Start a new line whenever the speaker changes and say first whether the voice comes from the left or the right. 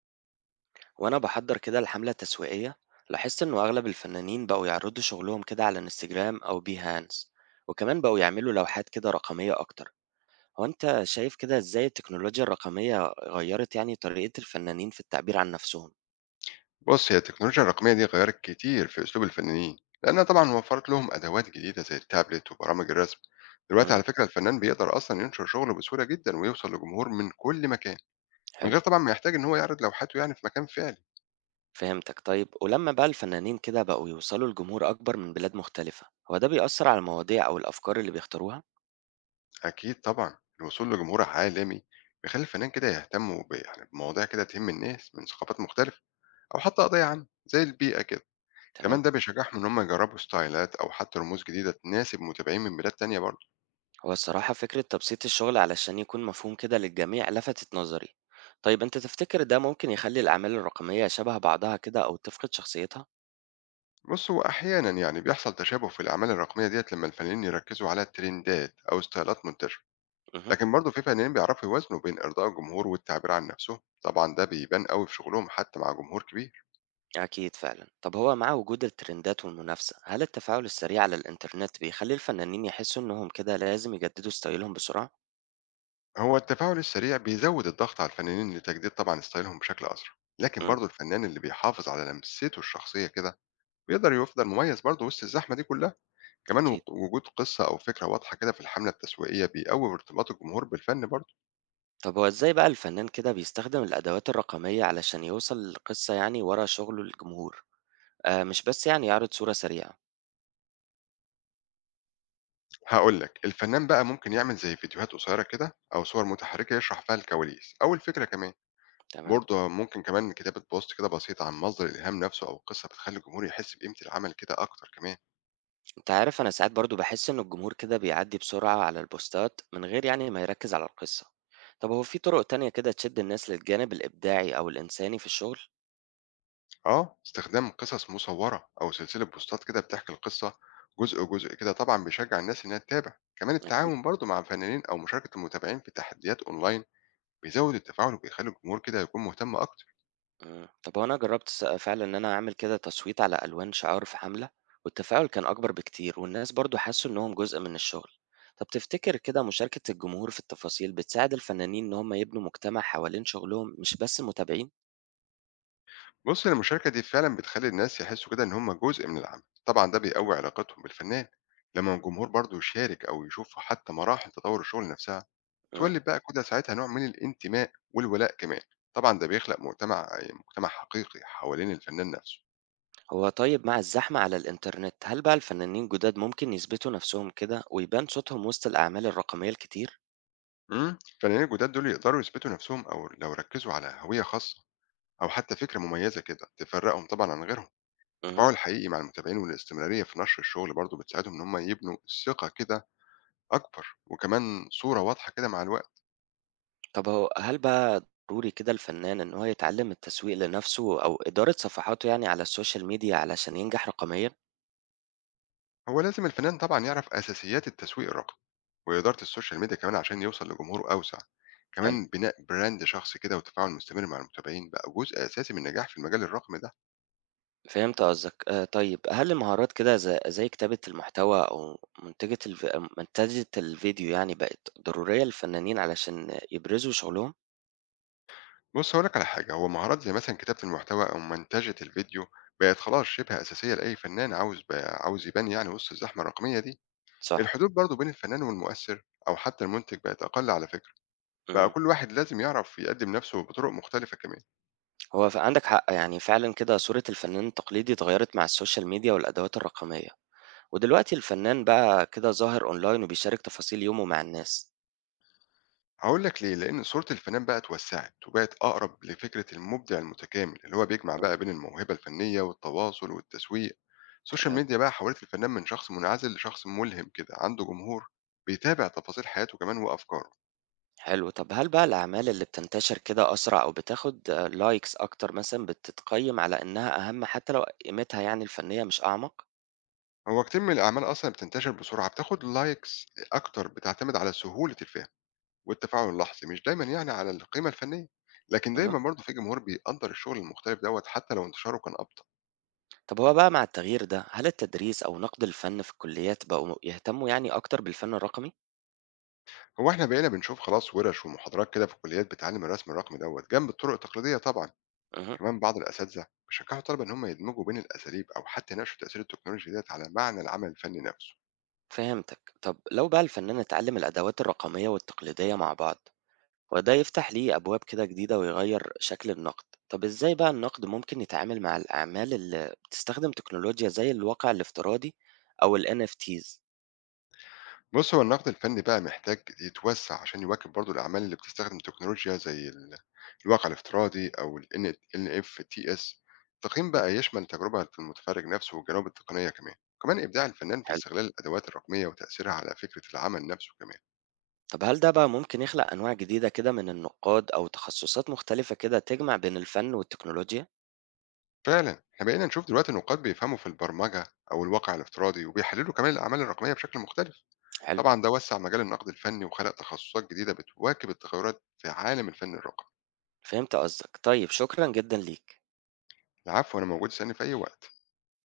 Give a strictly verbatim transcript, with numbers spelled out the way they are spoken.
right: وأنا بحضر كده الحملة التسويقية، لاحظت إنه أغلب الفنانين بقوا يعرضوا شغلهم كده على انستجرام أو بيهانس. وكمان بقوا يعملوا لوحات كده رقمية أكتر. هو أنت شايف كده إزاي التكنولوجيا الرقمية غيرت يعني طريقة الفنانين في التعبير عن نفسهم؟
left: بص، هي التكنولوجيا الرقمية دي غيرت كتير في أسلوب الفنانين. لأنها طبعا وفرت لهم أدوات جديدة زي التابلت وبرامج الرسم. دلوقتي
right: امم
left: على فكرة الفنان بيقدر أصلا ينشر شغله بسهولة جدا ويوصل لجمهور من كل مكان من
right: حلو.
left: غير طبعا ما يحتاج إن هو يعرض لوحاته يعني في مكان فعلي.
right: فهمتك. طيب ولما بقى الفنانين كده بقوا يوصلوا لجمهور أكبر من بلاد مختلفة، هو ده بيأثر على المواضيع أو الأفكار اللي بيختاروها؟
left: أكيد طبعا الوصول لجمهور عالمي بيخلي الفنان كده يهتم ب- يعني بمواضيع كده تهم الناس من ثقافات مختلفة، أو حتى قضايا عامة زي البيئة كده.
right: تمام.
left: كمان ده بيشجعهم إن هم يجربوا ستايلات أو حتى رموز جديدة تناسب متابعين من بلاد تانية برضه.
right: هو الصراحة فكرة تبسيط الشغل علشان يكون مفهوم كده للجميع لفتت نظري. طيب انت تفتكر ده ممكن يخلي الأعمال الرقمية شبه بعضها كده أو تفقد شخصيتها؟
left: بص هو أحيانا يعني بيحصل تشابه في الأعمال الرقمية ديت لما الفنانين يركزوا على ترندات أو ستايلات منتشرة،
right: مه.
left: لكن برضه في فنانين بيعرفوا يوازنوا بين إرضاء الجمهور والتعبير عن نفسهم، طبعا ده بيبان قوي في شغلهم حتى مع جمهور كبير.
right: أكيد فعلا. طب هو مع وجود الترندات والمنافسة، هل التفاعل السريع على الإنترنت بيخلي الفنانين يحسوا إنهم كده لازم يجددوا ستايلهم بسرعة؟
left: هو التفاعل السريع بيزود الضغط على الفنانين لتجديد طبعا ستايلهم بشكل أسرع، لكن
right: مم.
left: برضه الفنان اللي بيحافظ على لمسته الشخصية كده بيقدر يفضل مميز برضه وسط الزحمة دي كلها، كمان
right: أكيد.
left: وجود قصة أو فكرة واضحة كده في الحملة التسويقية بيقوي ارتباط الجمهور بالفن برضه.
right: طب هو إزاي بقى الفنان كده بيستخدم الأدوات الرقمية علشان يوصل للقصة يعني ورا شغله للجمهور؟ آه مش بس يعني يعرض صورة سريعة.
left: هاقول لك، الفنان بقى ممكن يعمل زي فيديوهات قصيرة كده أو صور متحركة يشرح فيها الكواليس أو الفكرة كمان،
right: تمام.
left: برضه ممكن كمان كتابة بوست كده بسيط عن مصدر الإلهام نفسه أو القصة بتخلي الجمهور يحس بقيمة العمل كده أكتر كمان.
right: أنت عارف أنا ساعات برضه باحس إن الجمهور كده بيعدّي بسرعة على البوستات من غير يعني ما يركّز على القصة. طب هو في طرق تانية كده تشد الناس للجانب الإبداعي أو الإنساني في الشغل؟
left: آه، استخدام قصص مصورة أو سلسلة بوستات كده بتحكي القصة جزء جزء كده طبعا بيشجع الناس إنها تتابع، كمان
right: أكيد.
left: التعاون برضه مع الفنانين أو مشاركة المتابعين في تحديات أونلاين بيزود التفاعل وبيخلي الجمهور كده يكون مهتم أكتر.
right: إمم. طب هو أنا جرّبت س فعلًا إن أنا أعمل كده تصويت على ألوان شعار في حملة، والتفاعل كان أكبر بكتير، والناس برضه حسّوا إنّهم جزء من الشغل. طب تفتكر كده مشاركة الجمهور في التفاصيل بتساعد الفنانين إن هم يبنوا مجتمع حوالين شغلهم مش بس متابعين؟
left: بُص، هي المشاركة دي فعلًا بتخلّي الناس يحسّوا كده إن هم جزء من العمل، طبعًا ده بيقوّي علاقتهم بالفنان، لمّا الجمهور برضه يشارك أو يشوف حتى مراحل تطوّر الشغل نفسها،
right: إمم.
left: تولِّد بقى كده ساعتها نوع من الانتماء والولاء كمان، طبعًا ده بيخلق مجتمع مجتمع حقيقي حوالين الفنان نفسه.
right: هو طيب مع الزحمة على الإنترنت، هل بقى الفنانين جداد ممكن يثبتوا نفسهم كده ويبان صوتهم وسط الأعمال الرقمية الكتير؟
left: إمم، الفنانين الجداد دول يقدروا يثبتوا نفسهم أو لو ركّزوا على هوية خاصة أو حتى فكرة مميزة كده تفرّقهم طبعًا عن غيرهم. التفاعل
right: امم
left: الحقيقي مع المتابعين والاستمرارية في نشر الشغل برضه بتساعدهم إن هم يبنوا ثقة كده أكبر، وكمان صورة واضحة كده مع الوقت.
right: طب هو هل بقى ضروري كده الفنان إن هو يتعلم التسويق لنفسه أو إدارة صفحاته يعني على السوشيال ميديا علشان ينجح رقميا؟
left: هو لازم الفنان طبعا يعرف أساسيات التسويق الرقمي وإدارة السوشيال ميديا كمان عشان يوصل لجمهور أوسع.
right: حلو.
left: كمان بناء براند شخصي كده وتفاعل مستمر مع المتابعين بقى جزء أساسي من النجاح في المجال الرقمي ده.
right: فهمت قصدك. آه طيب هل المهارات كده زي, زي كتابة المحتوى أو منتجة الف... منتجة الفيديو يعني بقت ضرورية للفنانين علشان يبرزوا شغلهم؟
left: بص هقولك على حاجة، هو مهارات زي مثلا كتابة المحتوى أو منتجة الفيديو بقت خلاص شبه أساسية لأي فنان عاوز بقى عاوز يبان يعني وسط الزحمة الرقمية دي.
right: صح.
left: الحدود برضو بين الفنان والمؤثر أو حتى المنتج بقت أقل على فكرة. بقى
right: مم.
left: كل واحد لازم يعرف يقدم نفسه بطرق مختلفة كمان.
right: هو ف عندك حق، يعني فعلًا كده صورة الفنان التقليدي اتغيّرت مع السوشيال ميديا والأدوات الرقمية، ودلوقتي الفنان بقى كده ظاهر أونلاين وبيشارك تفاصيل يومه مع الناس.
left: هاقول لك ليه، لإن صورة الفنان بقى اتوسّعت وبقت أقرب لفكرة المبدع المتكامل، اللي هو بيجمع بقى
right: إمم.
left: بين الموهبة الفنية والتواصل والتسويق. السوشيال
right: تمام.
left: ميديا بقى حوِّلت الفنان من شخص منعزل لشخص ملهم كده، عنده جمهور بيتابع تفاصيل حياته كمان وأفكاره.
right: حلو. طب هل بقى الأعمال اللي بتنتشر كده أسرع أو بتاخد آه، لايكس أكتر مثلًا بتتقيّم على إنها أهم حتى لو قيمتها يعني الفنية مش أعمق؟
left: هو كتير من الأعمال أصلًا بتنتشر بسرعة، بتاخد لايكس أكتر، بتعتمد على سهولة الفهم والتفاعل اللحظي، مش دايمًا يعني على القيمة الفنية. لكن
right: اهم.
left: دايمًا برضه في جمهور بيقدّر الشغل المختلف دوّة حتى لو انتشاره كان أبطأ.
right: طب هو بقى مع التغيير ده، هل التدريس أو نقد الفن في الكليات بقوا يهتموا يعني أكتر بالفن الرقمي؟
left: هو احنا بقينا بنشوف خلاص ورش ومحاضرات كده في الكليات بتعلم الرسم الرقمي دوت جنب الطرق التقليديه طبعا.
right: اهم.
left: كمان بعض الاساتذه بيشجعوا الطلبه ان هم يدمجوا بين الاساليب او حتى يناقشوا تاثير التكنولوجيا ديت على معنى العمل الفني نفسه.
right: فهمتك. طب لو بقى الفنان اتعلم الأدوات الرقمية والتقليدية مع بعض، وده يفتح ليه أبواب كده جديدة ويغير شكل النقد. طب إزاي بقى النقد ممكن يتعامل مع الأعمال اللي بتستخدم تكنولوجيا زي الواقع الافتراضي أو ال إن إف تيز؟
left: بص هو النقد الفني بقى محتاج يتوسع عشان يواكب برضو الاعمال اللي بتستخدم تكنولوجيا زي ال- الواقع الافتراضي او ال N F T s. التقييم بقى يشمل تجربه المتفرج نفسه والجوانب التقنيه كمان، كمان ابداع الفنان في
right: حلو.
left: استغلال الادوات الرقميه وتاثيرها على فكره العمل نفسه كمان.
right: طب هل ده بقى ممكن يخلق أنواع جديدة كده من النقاد أو تخصصات مختلفة كده تجمع بين الفن والتكنولوجيا؟
left: فعلًا، إحنا بقينا نشوف دلوقتي نقاد بيفهموا في البرمجة أو الواقع الافتراضي، وبيحللوا كمان الأعمال الرقمية بشكل مختلف.
right: حلو.
left: طبعًا ده وسّع مجال النقد الفني وخلق تخصصات جديدة بتواكب التغيرات في عالم الفن الرقمي.
right: فهمت قصدك. طيب شكرا جدا ليك.
left: العفو، أنا موجود، اسألني في أي وقت.